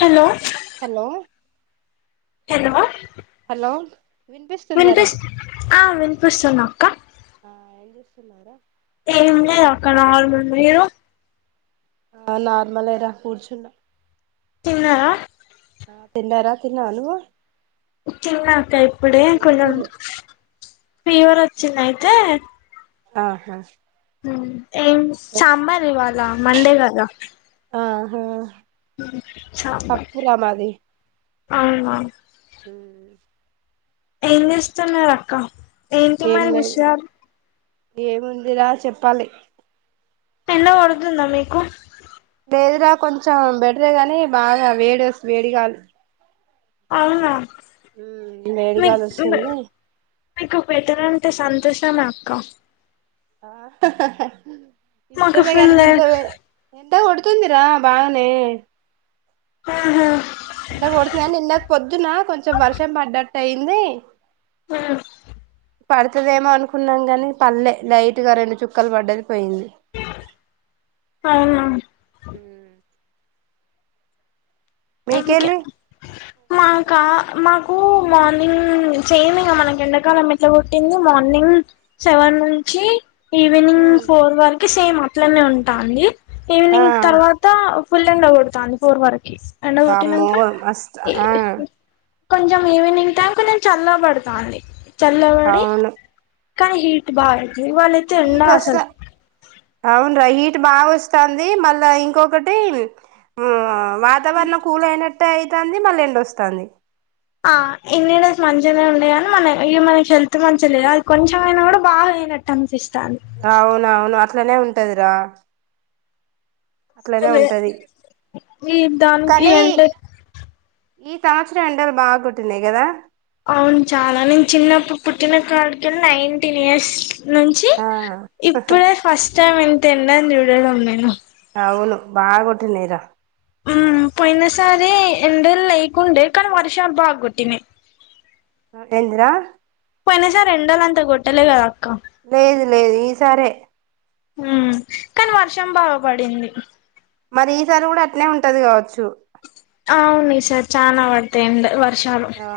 Hello! Hello hello! Hello వినిపిస్తుందారా వినిపిస్తుంది ఆ వినిపిస్తుంది అక్కా. హాలో! ఏం లేదక్కా నాలుగు మీరు? ఆ నార్మల్లే రా కూర్చున్నా. తిన్నారా? ఆ తిన్నార? తిన్నావా నువ్వు? తిన్నాక్కా ఇప్పుడే ఏం కొంచం. కూర ఫీవర్ వచ్చింది అయితే ఆహా ఏం సాంబార్ ఇవ్వాలా మండే గదా ఆహా సాంబారు పప్పురా మాది అవునా. ఉ [inaudible] ఏం చేస్తున్నారు అక్కా? ఏంటి ఏం మరి లేదు విషయాలు. ఏముందిరా చెప్పాలి. ఎండ కొడుతుందా మీకు లేదురా కొంచెం బెటరే గాని బాగా వేడి వేడి గాలి అవునా మ్ వేడి మీ గాలి వస్తుంది. మీకు బెటర్ అంటే సంతోషమే అక్కా మాకు ఇష్టమే ఫుల్ కానీ ఇంత వేడా ఎండ కొడుతుందిరా బాగానే మ్ హూ ఎండక్ పడతయన్ ఎండక్ పొద్దున కొంచమ్ వర్షం పడ్డట్టు అయింది ఆ పడతదేమో అనుకున్నాం గాని పల్లె లైట్ గా రొండు చుక్కల్ పడ్డది పెయింది ఔనా ఇంక్య మీకెళ్ళి మాకా మాక్ కు మానింగ్ చేమింగ్ మనకి ఎండాకాలం ఎట్లా కొట్టింది మానింగ్ సెవెనున్ కీ ఈవినింగ్ ఫోర్ వరకి సేమ్ అట్లనే ఉంటాంది ఆ ఈవినింగ్ తర్వాత ఫుల్ ఎండగోడతాంది ఫోర్ వరికి ఎండ వామ్మో కోట్టినంక మస్త్ ఈ ఆ కొంచెం ఈవినింగ్ టైం కొంచెం చల్లబడతాంది చల్లబడి అవును కానీ హీట్ బా అయితది ఇవాళ్ళైతే ఎండ హీట్ అసల్ బావోస్తంది మళ్ళా ఇంకొకటి ఊవా వాతావరణం కూల్ అయినట్టే అయ్ తంది మళ్ళీ ఎండోస్తంది ఆ ఎన్ని డేస్ మంచిగనే ఉండే కానీ మన ఇ మనకి హెల్త్ మంచిగా లేదు అది కొంచెం అయినా కూడా బాగయ్ ఇన ట్టన్ పిస్ ఔనౌనువు అట్లనే ఉంటదిరా అట్లనే అదే ఉంటది ఈ దానికి కనీ అంటే ఈ సంవత్సరం ఎండలు బా గోట్టిన్నాయ్ గదా ఔన్ చాలా లించ్ నేన్ చిన్నప్ పు పుట్టిన కాడ్ కేళ్ నైటీన్ ఇయర్స్ నుంచి ఆ ఇప్పుడే ఫస్ట్ టైం ఇంత ఎండన్ చూడాడమ్ నేను ఔను బా గోట్టినయ్ రా ఉమ్ పోయినసారి ఎండల్ లేకుండే కనీ వర్షాలు బా గొట్టినయ్ ఆ ఏందిరా అనేసారీ ఎండలంతా కొట్టలే కదా లేదు లేదు ఈ సారే ఉమ్ కనీ వర్షం బాగపడింది మరి ఈసారి కూడా అట్నే ఉంటది కావచ్చు ఔన్ ఈసార్ చానా వడతాయ్ ఎండ వర్ షాలు ఆ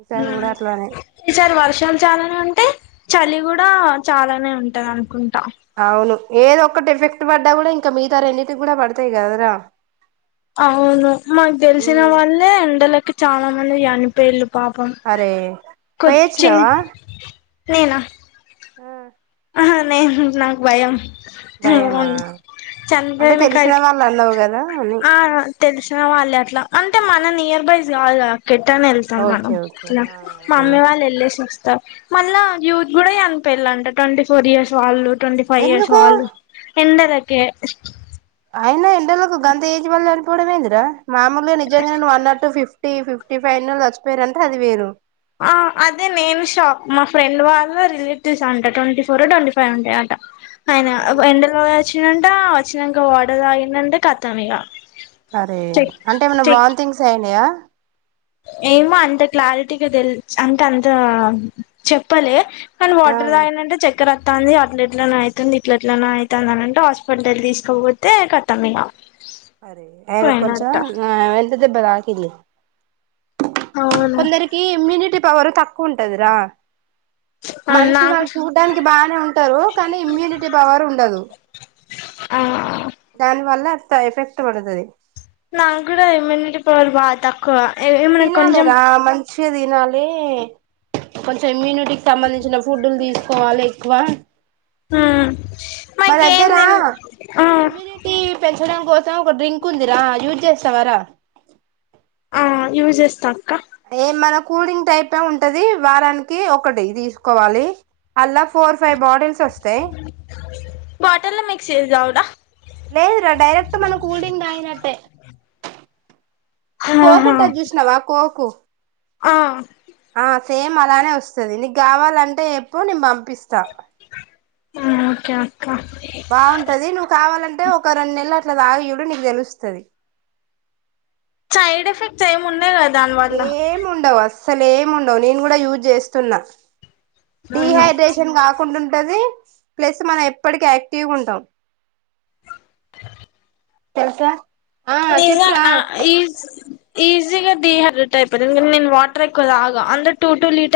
ఈసారి కూడా ఉమ్ అట్లానే ఈసార్ వర్షాల్ చాలనుంటే చలి కూడా చాలానే ఉంటదనుకుంటా ఔను ఏదోక్కటి ఎఫెక్ట్ పడ్డా కూడా ఇంకా మీగత రెండికి కుడా పడతయ్ కదరా ఔను మాక్ దేలిశిన ఉమ్ వాళ్ళే ఎండలకి చాలా మంది జనిపేళ్ళు పాపం అరే కొచ్చేన్ పోయొచ్చినావా నేనా ఉమ్ అహా నేను నాక్ భయం భయమా హెవన్ చన్ అంటే పెయ్ నా తెలిసిన కాడికి వాళ్ళు అన్నావు కదా అని అహ తెలిసిన వాళ్ళే అట్లా అంటే మన నియర్ బైస్ గాదుగా కేటా ఎల్తమ్ ఓకే మనం ఓకే ఇట్లా ఆ ఆ మమ్మీ వాళ్ ఏళ్ళేశోస్తర్ త మళ్ళా యూత్ కూడా యన్ పెళ్ళంట టోంటీ ఫోర్ ఇయర్స్ వాళ్ళు టోంటి ఫై ఇయర్స్ ఎందుకు వాళు ఎండలకే అయినా ఎండలకు గంత ఏజ్ వల్ జన్ పోవడమ్ ఏందిరా మామూలు నిజంగా నువ్ అన్నట్టు ఫిఫ్ టీ ఫిఫ్టీ ఫైనోల్ జచ్చిపోయ్ రంటే అది వేరు ఆ అదే నేన్ షాక్ మా ఫ్రెండ్ వాళ్ళ రిలేటివ్స్ అంట టోంటి ఫోరో టోంటి ఫైవ్ ఉంటయంట అయ్ నా ఆ ఎండలో ఓయోచ్చినంట ఒచ్చినంక వాటర్ ఓడ తాగిన్ అంట కతమిగా అరే అంటే ఏమన్నా వాన్ థింగ్స్ ఐనయ ఏమో అంత క్లారిటీగా తెలి అంట అంత చెప్పలే కానీ ఆ వాటర్ తాగిన్నంటే చెక్ ఇక్కడత్తాంది అట్ల ఎట్లనే అయితుంది ఇట్ల ఎట్లనొ అయితాంది అని అంటే హాస్పిటల్ తీసుకోపోతే ఖతం ఇగ అయనకు కొంచెం పోయినట్ట ఆ ఎంత దెబ్బ తాకింది అవును కొందరికి ఇమ్యూనిటీ పవర్ తక్కువ ఉంటదిరా మనిషి నాకు వాళ్ళు చూడటనికి బానే ఉంటారు కానీ ఇమ్యూనిటీ పవర్ ఉండదు ఆ దాని వల్లంత ఎఫెక్ట్ పడుతది నా కూడా ఇమ్మ్యూనిటి పవర్ బ తక్కువ ఏమైనా తినాలి కొంచెం రా మంచిగా తినాలి కొంచెం ఇమ్యూ టికి సంబంధించిన ఫుడ్లు తీసుకోవాలి ఎక్కువ హ్మ్ మా మాకేం దగ్గర తెల్ ఆ ఇమ్యూనిటీ పెంచడం కోస ఒక డ్రింక్ ఉందిరా యూజ్ చేస్తావరా మల్లి చేస్తాక్క ఏ మన కూలింగ్ టైపే ఉంటది వారానికి ఒకటి తీసుకోవాలి అల్లా ఫోర్ ఫైవ్ బాటిల్స్ వస్తాయి బాటల్ లో మిక్స్ చేసి తగుడ లేదురా డైరెక్ట్ మనం కూల్ డ్రింక్ తాగినట్టే ఆహా కోకుంటది చూసినావా కోకు ఆ ఆ సేమ్ అలానే వస్తది నీకు కావాలంటే చెప్పు నేను పంపిస్తా ఇంకా బాగుంటది నువ్వు కావాలంటే ఒక రెండు నెల అట్ల తాగి చూడు నీకు తెలుస్తది సైడ్ ఎఫెక్ట్స్ ఏముండేగ ఏముండవు అస్సలేముండవు నేను కూడా యూజ్ చేస్తున్నా అవును డిహైడ్రేషన్ కాకుండా ఉంటది ప్లస్ మనం ఎప్పటికి యాక్టివ్గా ఉంటాం తెలుసా ఆ చెప్పురా నిజనా ఈజ్ ఈజీగా డిహైడ్రేట్ అయిపోతుంది నేను వాటర్ ఎక్కువ తాగా అందరు టూ టూ లీటర్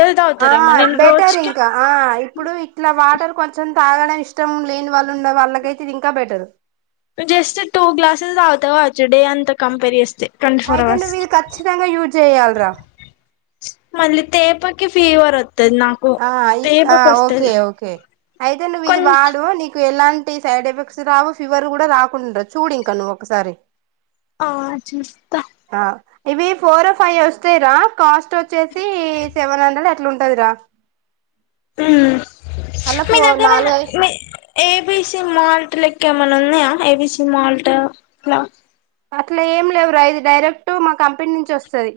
ఆ బెటర్ ఇంకా ఆ ఇప్పుడు ఇట్లా వాటర్ కొంచం తాగడం ఇష్టం లేని వా ఉన్న వాళ్ళకైతే ఇది ఇంకా బెటర్ చల్ తాగుతా కావచ్చు డే అంత కంపేర్ చేస్తే ట్వంటీ ఫోర్ అయితే అవర్స్ నువ్వు ఇది ఖచ్చితంగా యూజ్ చేయ్యాలరా మళ్ళీ తేపకి ఫీవర్ వత్తది నాకు ఆ ఆ తేపకి ఓకే వస్తది ఓకే అయితే నువ్వు ఇది కొంచ్ వాడు నీకు ఎలాం టి సైడ్ ఎఫెక్ట్స్ రావు ఫీవర్ కూడా రాకుండ చూడు ఇంకా నువ్వు ఒకసారి ఆ చూస్త ఆ ఇవి ఫోర్ ఫైవ్ వస్తాయిరా కాస్ట్ వచ్చేసి సెవెన్ హండ్రెడ్ అట్ల ఉంటదిరా త ఉ మల్ల ఫో నాలుగయి ఏబిసి మాల్ట్ లెక్క ఏమనా ఉన్నాయా ఏబిసి మాల్ట్ లా అట్లా ఏం లేవురా ఇది డైరెక్ట్ మా కంపెనీ నుంచి వస్తది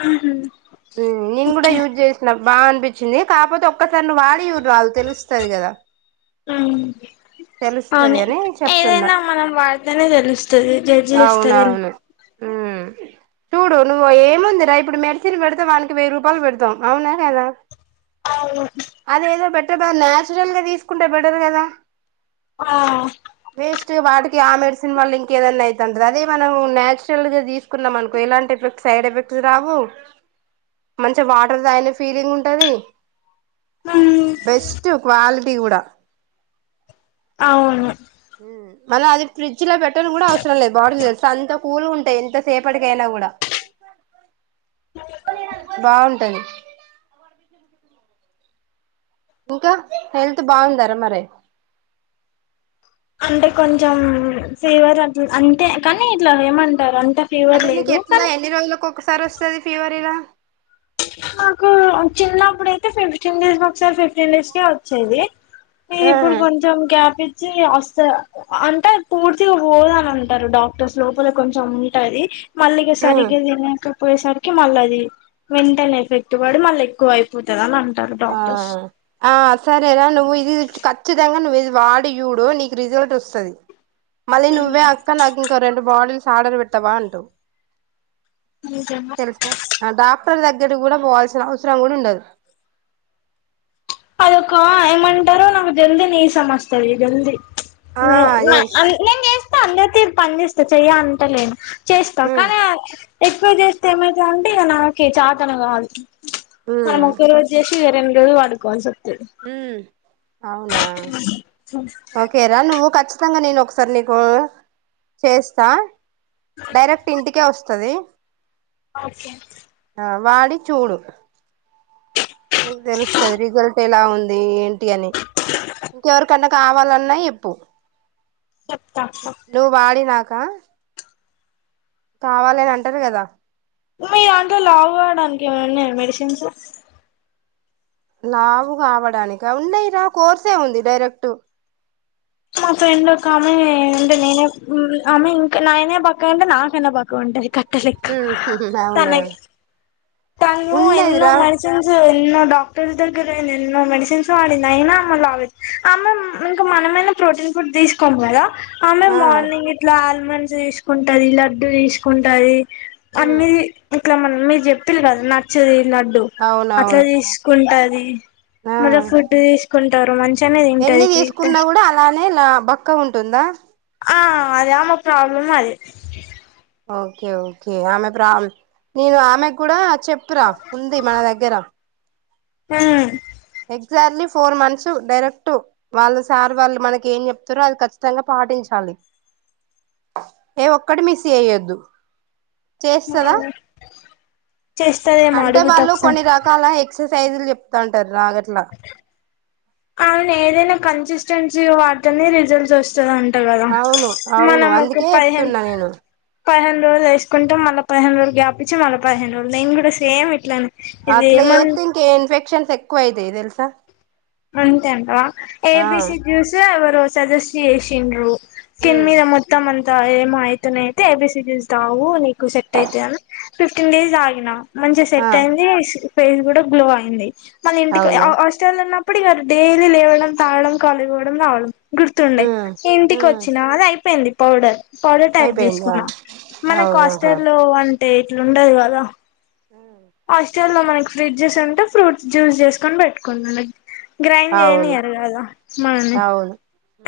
ఉహు నేను కూడా యూస్ చేసిన బాగా అనిపించింది కాకపోతే ఒక్కసారి నువ్వు వాడి చూడరాదు తెలుస్తది కదా ఉమ్ తెలుస్తది అవును అని చెప్తున్నా ఏదైనా మనం వాడితేనే తెలుస్తది జడ్జి చేస్త [inaudible] అవునవును ఉమ్ చూడు నువ్వు ఏముందిరా ఇప్పుడు మెడిసిన్ పెడితే వానికి వెయ్యి రూపాయలు పెడతాం అవునా కదా అవును అది ఏదో బెట్టే బదులు నాచురల్ గా తీసుకుంటే బెటర్ కదా ఆ వేస్ట్ వాటికి ఆ మెడిసిన్ వల్ల ఇంక ఏదన్నా అయితంది అదే మనం న్యాచురల్ గా తీసుకు నం అనుకో ఎలాంటి ఎఫెక్ట్స్ సైడ్ ఎఫెక్ట్ రావు మంచి వాటర్ తాగిన ఫీలింగ్ ఉంటది మ్మ్ బెస్ట్ క్వాలిటీ కూడా అవును మళ్ళ అది ఫ్రిడ్జ్ లో పెట్టన కూడా అవసరం లేదు బాటిల్ తెలుసా అంత కూల్ గా ఉంటాయి ఎంతసేపటి కయినా కూడా బాగుంటది ఇంకా హెల్త్ బాగుందారా మరి అంటే కొంచెం ఫీవర్ అ అంతే కానీ ఇట్లా ఏమంటారు అం అంటే నీకు ఎట్ల ఎన్ని రోజులకు ఒక్కసారి వస్తది ఫీవర్ ఇలా నాకు చిన్నప్పుడయితే ఫిఫ్టీన్ డేస్ ఒకసారి ఫి ఫిఫ్టీన్ డేస్ కే వచ్చేది ఇప్పుడు కొంచెం గ్యాప్ ఇ వస్త అంటే పూర్తిగాపోదుఅని అంటారు డాక్టర్స్ లోపల కొంచం ఉంటది మళ్ళీగా సరిగ్గా తినకపోయేసరికి మళ్ళీ అది వెంటనే ఎఫెక్ట్ పడి మళ్ళీ ఎక్కువ అయిపోతది అని అం ఆ ఆ సరేరా నువ్వు ఇది కచ్చతంగా నువ్వు ఇది వాడు డి చూడునీకు రిజల్ట్ వస్తది మళ్ళీ నువ్వే అక్క నాకు ఇంకో రెండు బాటిల్ ఆడర్ పెట్టవా అంటవు నిజంగా తెలుసా డా డాక్టర్ దగ్గర కూడా పోవాల్సిన అవసరం కూడా ఉండదు అదొక ఏమంటారో నాకు జల్దీ నీరసం వస్తది జల్ది ఆ నే ఎస్ నేను చేస్తా అందరి తీరు పనిచేస్తా చెయ అంటలేను చేస్తా మ్మ్ కానీ ఎక్కువ చేస్తే ఏమయిత అంటే ఇక నాకే చాతన కాదు మనము మ్మ్ ఓకే రోజు చేసి రెండు రోజులు పడుకోవాలి వస్తా ఉం అవునా ఓకేరా నువ్వు ఖచ్చ తంగా నేను ఒకసారి నీకు చేస్తా డైరెక్ట్ ఇంటికే వస్తా వస్తది ఓకే ఆ వాడి చూడు తెలుస్తది రిజల్ట్ ఎలా ఉంది ఏంటి అని ఇంకెవరికన్నా కావాలన్నా చెప్పు చెప్తా అక్క నువ్వు వాడి నాకా కావాలని అంటారు కదా మీ దాంట్లో లావు కావడానికి ఏమన్నా ఉన్నాయా మెడిసిన్స్ లావు కావడానిక ఉన్నాయిరా కోర్సే ఉంది డైరెక్ట్ మా ఫ్రెండ్ ఒక ఆమె అంటే నేనే ఆమె ఇంకా నాయనే బక్క అంటే నాకైనా బక్క గాఉంటుది కట్టే లేక్క ఉమ్ అవునా తనకి తను ఎన్నో ఉన్నదిరా మెడిసిన్స్ ఎన్నో డాక్టర్స్ దగ్గర అయింది ఎన్నో మెడిసిన్స్ వాడింది అయినా అమే అమే ఇంక మనమే మనమే ప్రోటీన్ ఫుడ్ తీసుకోము కదా ఆమె ఆ మార్నింగ్ గిట్లా ఆల్మండ్స్ తీసుకుంటది లడ్డు తీసుకుంటది అన్న ఉమ్ ఇట్లా మన్ మీరు చెప్పారు కదా నచ్చది లడ్డు అట్లా అవునవును తీసుకుంటది ఆ మళ్ళ ఫుడ్ తీసుకుంటారు మంచి ఎన్ని తీసుకున్నా కూడా అలానే లా బక్కగ ఉంటుందా ఆ అది ఆమే ప్రాబ్లం అది ఓకే ఓకే ఆమె ప్రా నేను ఆమె కూడా చెప్పిన ఉంది మ దగ్గర మ్ ఎగ్జాక్ట్లీ ఫోర్ మంత్స్ డైరెక్ట్ వాళ్ళ సార్ వాళ్ళు మనకి ఏం చెప్తారో అది ఖచ్చితంగా పాటించాలి ఏ ఒక్కటి మిస్ అయ్యొద్దు చేస్తదా ఉమ్ చేస్తదేమో అంటే అడుగుతా వాళ్ళు ఒకసారి కొన్ని రకాల ఎక్సర్సైజ్లు చెప్తా ఉంటారు రాగట్లా అవును ఏదైనా కన్సిస్టెన్సీ వాడుతేనే రిజల్ట్స్ వస్ స్తదంట కదా అవును అవును మనము ఒక అందుకే పైహేన్ చెప్తున్నా నేను పదిహను రోజులు వేసుకుంటే మళ్ళ పదిహేను రోజులు గ్యాపిచ్చి మళ్ళ పదిహేను రోజులు నిను కూడా సేమ్ ఇట్లనే అట్ల చేస్తే ఇంకా ఇన్ఫెక్షన్స్ ఎక్కువ అయితయి తేల్సా అంతే అంటావా ఏబిసి చుస్ ఎవరో సజెస్ట్ చేసిండ్రు స్కిన్ ఉమ్ మీద మొత్తం త ఏమొ అయితనైతే ఏబీసిస్ తావు నీకు సెట్ అయితయని ఫిఫ్టీన్ డేస్ ఆగిన మంచి ఆ సెట్ అయింది ఫేస్ కూడా గ్లో అయింది మళ్ళ ఇంటికి అవునా ఒ హాస్టల్ లో ఉన్న ప్పుడు ఇగ డెయిలీ లేవడం తాగుడం కాలేజీ పోవడం రావడం గుర్తుండే ఉమ్ ఉమ్ ఇంటికోచ్చినా అది అయిపోయింది పౌడర్ పౌడర్ టైప్ అయిపోయిందా తీసుకున్నా మనక్ అవునాహా హస్టాల్ లో అంటే ఇట్లా ఉండదు కదా హాస్టల్ లో మనకి ఫ్రిడ్జెస్ ఉంటే ఫ్రూట్ జ్యూస్ చేసుకొని పెట్టుకునుడే గ్రైండ్ అవును చేయనియరు కదా మనని అవును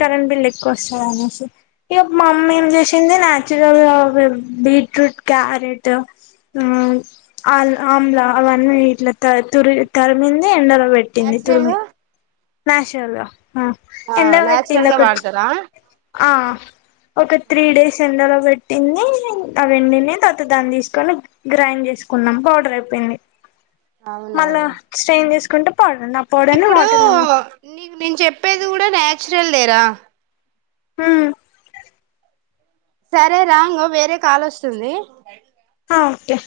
కరెంట్ బిల్ ఎక్కువ వస్తది అనేసి ఇగ మమ్మీ ఏం చేసింది నాచురల్ గ బీట్రూట్ క్యారెట్ ఆ అం ఆమ్లా అవన్ని వఇట్ల త్ తుర్ తరిమింది ఎండ పెట్టింది నాచురల్ తుర్మి గా నాషల్గా అ ఆ ఎండ పెట్టింది నాచురల్ గా ఒక వాడతారా ఆ ఒక త్రీ డేస్ ఎండలో పెట్టింది అవెండినయి తరువాత దాన్ని తీస్ కోని గ్రైండ్ చేసుకున్నాం పౌడర్ అయిపోయింది అవునా మళ్ళా స్ట్రైన్ చేసుకుంటే పౌడర్ అ పౌడర్ ను ఇప్పుడు వాటర్ నీకు నేను చెప్పేది కూడా నాచురల్ దేరా మ్ సరే రా ఇంగో వేరే కాలోస్తుంది ఓకే